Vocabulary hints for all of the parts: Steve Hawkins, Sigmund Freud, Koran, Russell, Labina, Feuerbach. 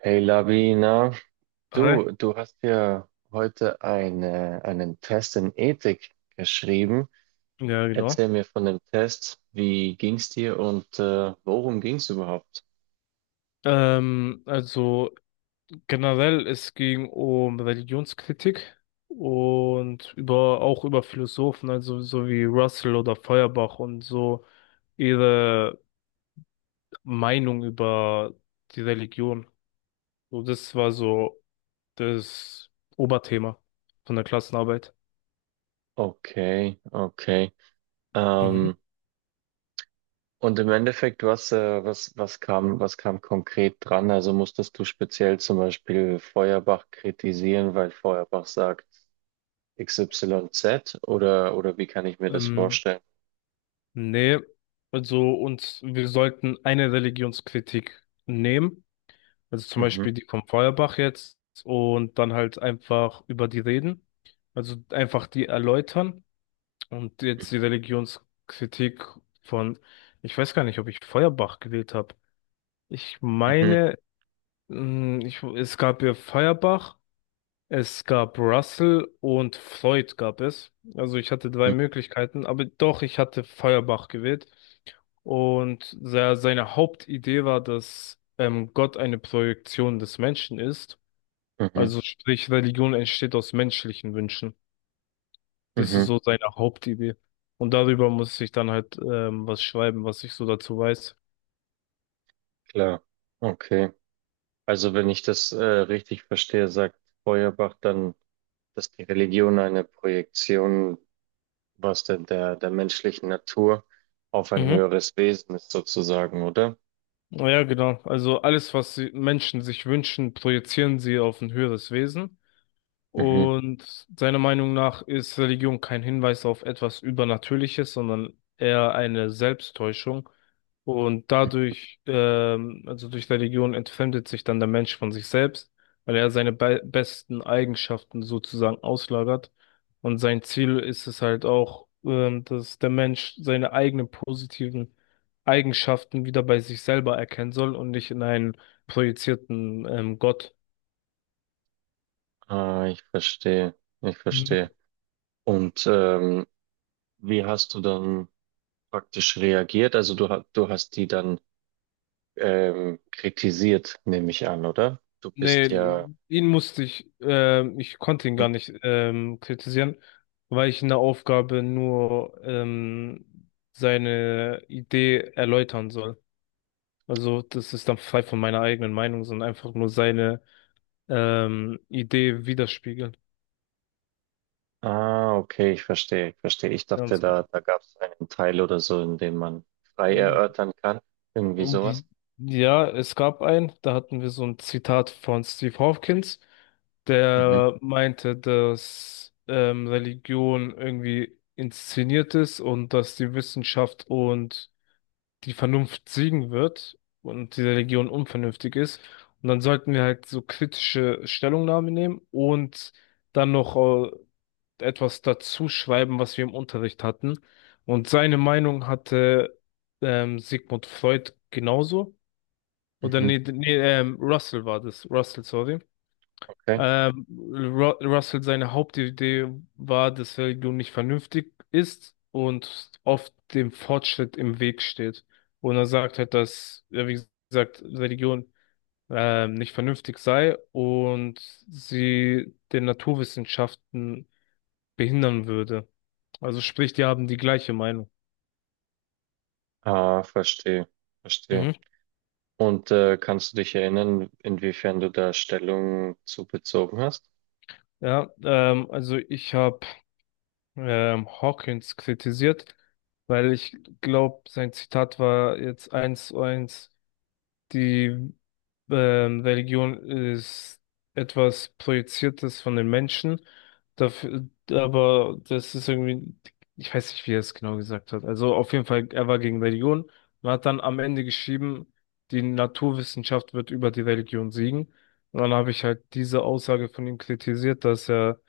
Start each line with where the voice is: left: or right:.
right: Hey Labina, du,
left: Hi.
right: du hast ja heute einen Test in Ethik geschrieben.
left: Ja,
right: Erzähl
left: genau.
right: mir von dem Test. Wie ging's dir und worum ging's überhaupt?
left: Also generell, es ging um Religionskritik und über auch über Philosophen, also so wie Russell oder Feuerbach und so ihre Meinung über die Religion. So, das war so das Oberthema von der Klassenarbeit.
right: Okay, okay.
left: Mhm.
right: Ähm, und im Endeffekt, was, was, was kam konkret dran? Also musstest du speziell zum Beispiel Feuerbach kritisieren, weil Feuerbach sagt XYZ oder wie kann ich mir das
left: Ähm,
right: vorstellen?
left: nee, also und wir sollten eine Religionskritik nehmen. Also zum
right: Mhm.
left: Beispiel die vom Feuerbach jetzt, und dann halt einfach über die reden. Also einfach die erläutern und jetzt die Religionskritik von, ich weiß gar nicht, ob ich Feuerbach gewählt habe. Ich
right: Mhm.
left: meine, es gab ja Feuerbach, es gab Russell und Freud gab es. Also ich hatte drei
right: Mhm.
left: Möglichkeiten, aber doch, ich hatte Feuerbach gewählt. Und seine Hauptidee war, dass Gott eine Projektion des Menschen ist,
right: Mhm.
left: also sprich, Religion entsteht aus menschlichen Wünschen. Das ist
right: Mhm.
left: so seine Hauptidee. Und darüber muss ich dann halt was schreiben, was ich so dazu weiß.
right: Klar, okay. Also wenn ich das richtig verstehe, sagt Feuerbach dann, dass die Religion eine Projektion, was denn der menschlichen Natur auf ein
left: Mhm.
right: höheres Wesen ist sozusagen, oder?
left: Ja, genau. Also alles, was Menschen sich wünschen, projizieren sie auf ein höheres Wesen.
right: Mhm.
left: Und seiner Meinung nach ist Religion kein Hinweis auf etwas Übernatürliches, sondern eher eine Selbsttäuschung. Und dadurch, also durch Religion, entfremdet sich dann der Mensch von sich selbst, weil er seine be besten Eigenschaften sozusagen auslagert. Und sein Ziel ist es halt auch, dass der Mensch seine eigenen positiven Eigenschaften wieder bei sich selber erkennen soll und nicht in einen projizierten, Gott.
right: Ah, ich verstehe, ich verstehe. Und wie hast du dann praktisch reagiert? Also du hast die dann kritisiert, nehme ich an, oder? Du
left: Nee,
right: bist ja, hm?
left: ihn musste ich, ich konnte ihn gar nicht kritisieren, weil ich in der Aufgabe nur seine Idee erläutern soll. Also das ist dann frei von meiner eigenen Meinung, sondern einfach nur seine Idee widerspiegeln.
right: Ah, okay, ich verstehe, ich verstehe. Ich dachte,
left: Ganz genau.
right: da gab es einen Teil oder so, in dem man frei erörtern kann. Irgendwie sowas.
left: Die- Ja, es gab einen, da hatten wir so ein Zitat von Steve Hawkins,
right: Mhm,
left: der meinte, dass Religion irgendwie inszeniert ist und dass die Wissenschaft und die Vernunft siegen wird und die Religion unvernünftig ist. Und dann sollten wir halt so kritische Stellungnahmen nehmen und dann noch äh, etwas dazu schreiben, was wir im Unterricht hatten. Und seine Meinung hatte Sigmund Freud genauso. Oder
right: mhm,
left: nee, nee, Russell war das. Russell, sorry.
right: okay.
left: Ru Russell, seine Hauptidee war, dass Religion nicht vernünftig ist und oft dem Fortschritt im Weg steht. Und er sagt halt, dass, ja, wie gesagt, Religion nicht vernünftig sei und sie den Naturwissenschaften behindern würde. Also sprich, die haben die gleiche Meinung.
right: Ah, verstehe, verstehe.
left: Mhm.
right: Und kannst du dich erinnern, inwiefern du da Stellung zu bezogen hast?
left: Ja, also ich habe Hawkins kritisiert, weil ich glaube, sein Zitat war jetzt eins zu eins, die Religion ist etwas Projiziertes von den Menschen, dafür, aber das ist irgendwie, ich weiß nicht, wie er es genau gesagt hat. Also auf jeden Fall, er war gegen Religion und hat dann am Ende geschrieben, die Naturwissenschaft wird über die Religion siegen. Und dann habe ich halt diese Aussage von ihm kritisiert, dass er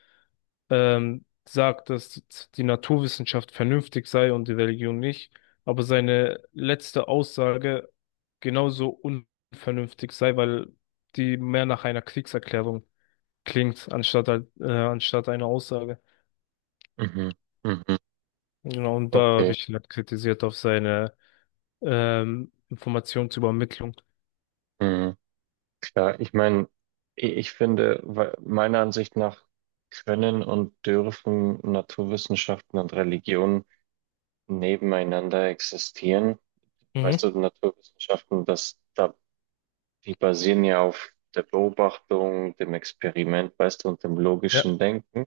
left: sagt, dass die Naturwissenschaft vernünftig sei und die Religion nicht, aber seine letzte Aussage genauso unvernünftig sei, weil die mehr nach einer Kriegserklärung klingt, anstatt, anstatt einer Aussage.
right: Mhm, mhm,
left: Genau, und da habe
right: okay.
left: ich ihn halt kritisiert auf seine Informationsübermittlung.
right: Mhm. Klar, ich meine, ich finde, meiner Ansicht nach können und dürfen Naturwissenschaften und Religion nebeneinander existieren. Weißt
left: Mhm.
right: du, Naturwissenschaften, die basieren ja auf der Beobachtung, dem Experiment, weißt du, und dem
left: Ja,
right: logischen Denken.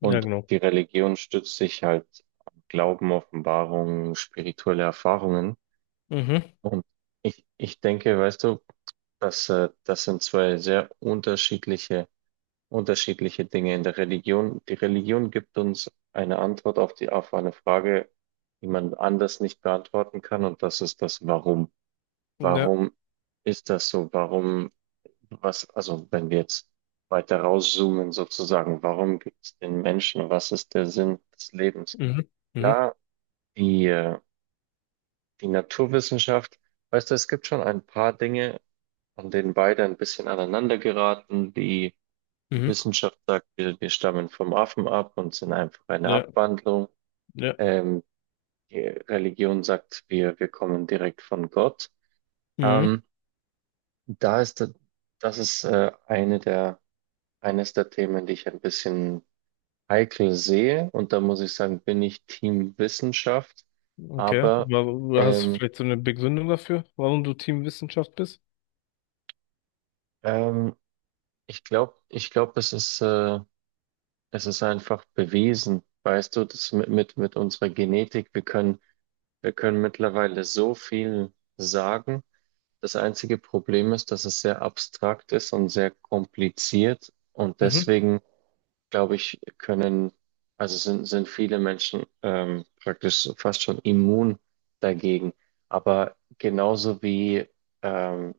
left: ja, genau.
right: die Religion stützt sich halt am Glauben, Offenbarungen, spirituelle Erfahrungen.
left: Mhm.
right: Und ich denke, weißt du, dass, das sind zwei sehr unterschiedliche Dinge in der Religion. Die Religion gibt uns eine Antwort auf auf eine Frage, die man anders nicht beantworten kann. Und das ist das Warum.
left: Ja.
right: Warum ist das so? Warum, was, also wenn wir jetzt weiter rauszoomen sozusagen, warum gibt es den Menschen? Was ist der Sinn des Lebens?
left: Mhm. Mhm.
right: Klar, die, äh, die Naturwissenschaft, weißt du, es gibt schon ein paar Dinge, an denen beide ein bisschen aneinander geraten. Die
left: Mhm.
right: Wissenschaft sagt, wir stammen vom Affen ab und sind einfach eine
left: Ja.
right: Abwandlung.
left: Ja.
right: Ähm, die Religion sagt, wir kommen direkt von Gott.
left: Mhm.
right: Ähm, Da das ist eines der Themen, die ich ein bisschen heikel sehe. Und da muss ich sagen, bin ich Team Wissenschaft.
left: Okay.
right: Aber
left: Hast du
right: ähm,
left: vielleicht so eine Begründung dafür, warum du Teamwissenschaft bist?
right: ähm, ich glaube es ist einfach bewiesen, weißt du, das mit unserer Genetik, wir können mittlerweile so viel sagen. Das einzige Problem ist, dass es sehr abstrakt ist und sehr kompliziert. Und
left: Mhm.
right: deswegen glaube ich, also sind viele Menschen praktisch fast schon immun dagegen. Aber genauso wie, ähm,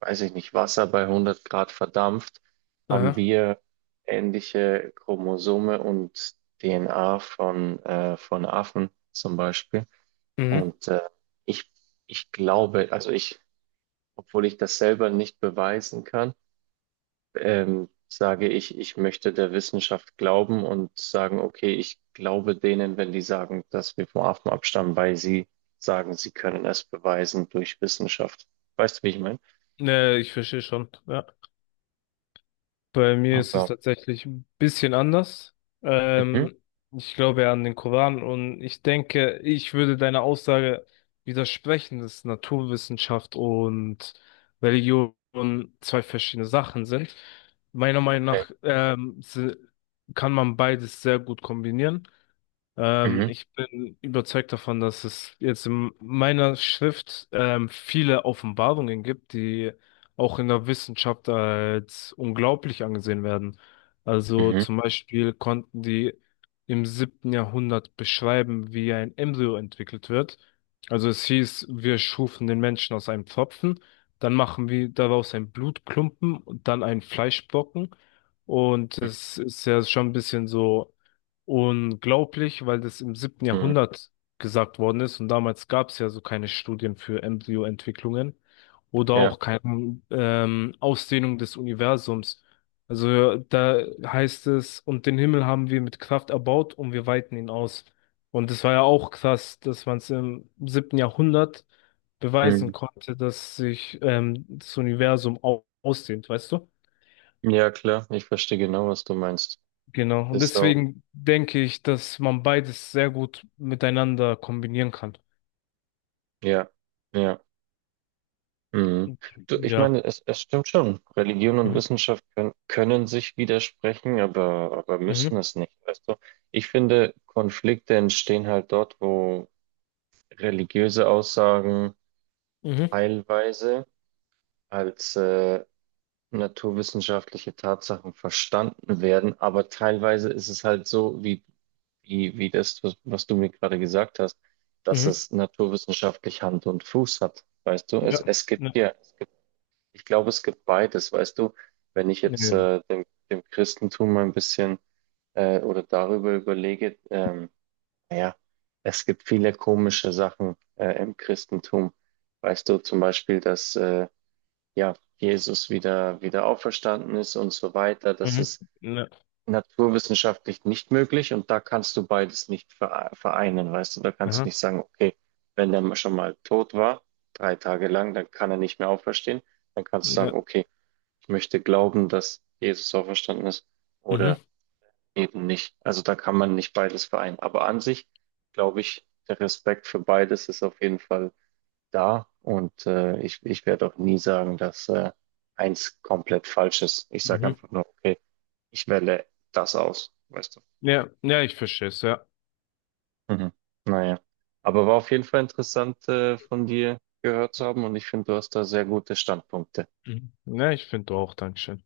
right: weiß ich nicht, Wasser bei 100 Grad verdampft, haben
left: Aha.
right: wir ähnliche Chromosome und DNA von Affen zum Beispiel.
left: Mhm.
right: Und ich, ich glaube, obwohl ich das selber nicht beweisen kann, sage ich, ich möchte der Wissenschaft glauben und sagen, okay, ich glaube denen, wenn die sagen, dass wir vom Affen abstammen, weil sie sagen, sie können es beweisen durch Wissenschaft. Weißt du, wie ich meine?
left: Ne, ich verstehe schon. Ja. Bei mir ist es
right: Aber,
left: tatsächlich ein bisschen anders.
right: mhm,
left: Ähm, ich glaube ja an den Koran und ich denke, ich würde deiner Aussage widersprechen, dass Naturwissenschaft und Religion zwei verschiedene Sachen sind. Meiner Meinung
right: okay.
left: nach kann man beides sehr gut kombinieren.
right: Mhm,
left: Ich bin überzeugt davon, dass es jetzt in meiner Schrift viele Offenbarungen gibt, die auch in der Wissenschaft als unglaublich angesehen werden. Also
right: mhm,
left: zum Beispiel konnten die im siebten Jahrhundert beschreiben, wie ein Embryo entwickelt wird. Also es hieß, wir schufen den Menschen aus einem Pfropfen, dann machen wir daraus einen Blutklumpen und dann einen Fleischbrocken. Und es ist ja schon ein bisschen so unglaublich, weil das im siebten
right: mhm,
left: Jahrhundert gesagt worden ist und damals gab es ja so keine Studien für Embryoentwicklungen oder
right: ja,
left: auch keine Ausdehnung des Universums. Also da heißt es, und den Himmel haben wir mit Kraft erbaut und wir weiten ihn aus. Und es war ja auch krass, dass man es im siebten Jahrhundert beweisen
right: mhm.
left: konnte, dass sich das Universum au ausdehnt, weißt du?
right: Ja, klar, ich verstehe genau, was du meinst.
left: Genau. Und
right: Ist auch,
left: deswegen denke ich, dass man beides sehr gut miteinander kombinieren kann.
right: ja, ja. Mhm. Du, ich
left: Ja.
right: meine, es stimmt schon. Religion und
left: Mhm.
right: Wissenschaft können sich widersprechen, aber
left: Mhm.
right: müssen es nicht, weißt du? Ich finde, Konflikte entstehen halt dort, wo religiöse Aussagen
left: Mhm.
right: teilweise als naturwissenschaftliche Tatsachen verstanden werden, aber teilweise ist es halt so, wie das, was du mir gerade gesagt hast, dass
left: Mhm.
right: es naturwissenschaftlich Hand und Fuß hat, weißt du?
left: Ja.
right: Es gibt
left: Ja.
right: ja. Ich glaube, es gibt beides, weißt du, wenn ich
left: Ja.
right: jetzt
left: Genau.
right: dem Christentum mal ein bisschen oder darüber überlege, naja, es gibt viele komische Sachen im Christentum. Weißt du, zum Beispiel, dass ja, Jesus wieder auferstanden ist und so weiter. Das
left: Mhm.
right: ist
left: Ja.
right: naturwissenschaftlich nicht möglich und da kannst du beides nicht vereinen, weißt du, da kannst du
left: Aha.
right: nicht sagen, okay, wenn der schon mal tot war, 3 Tage lang, dann kann er nicht mehr auferstehen, dann kannst du
left: Ja.
right: sagen, okay, ich möchte glauben, dass Jesus auferstanden ist
left: Mhm.
right: oder eben nicht. Also da kann man nicht beides vereinen. Aber an sich glaube ich, der Respekt für beides ist auf jeden Fall da und ich werde auch nie sagen, dass eins komplett falsch ist. Ich sage
left: Mhm.
right: einfach nur, okay, ich wähle das aus, weißt du.
left: Ja. Ja, ich verstehe es, ja.
right: Mhm. Naja, aber war auf jeden Fall interessant von dir gehört zu haben und ich finde, du hast da sehr gute Standpunkte.
left: Mhm. Ja, ich finde auch, Dankeschön.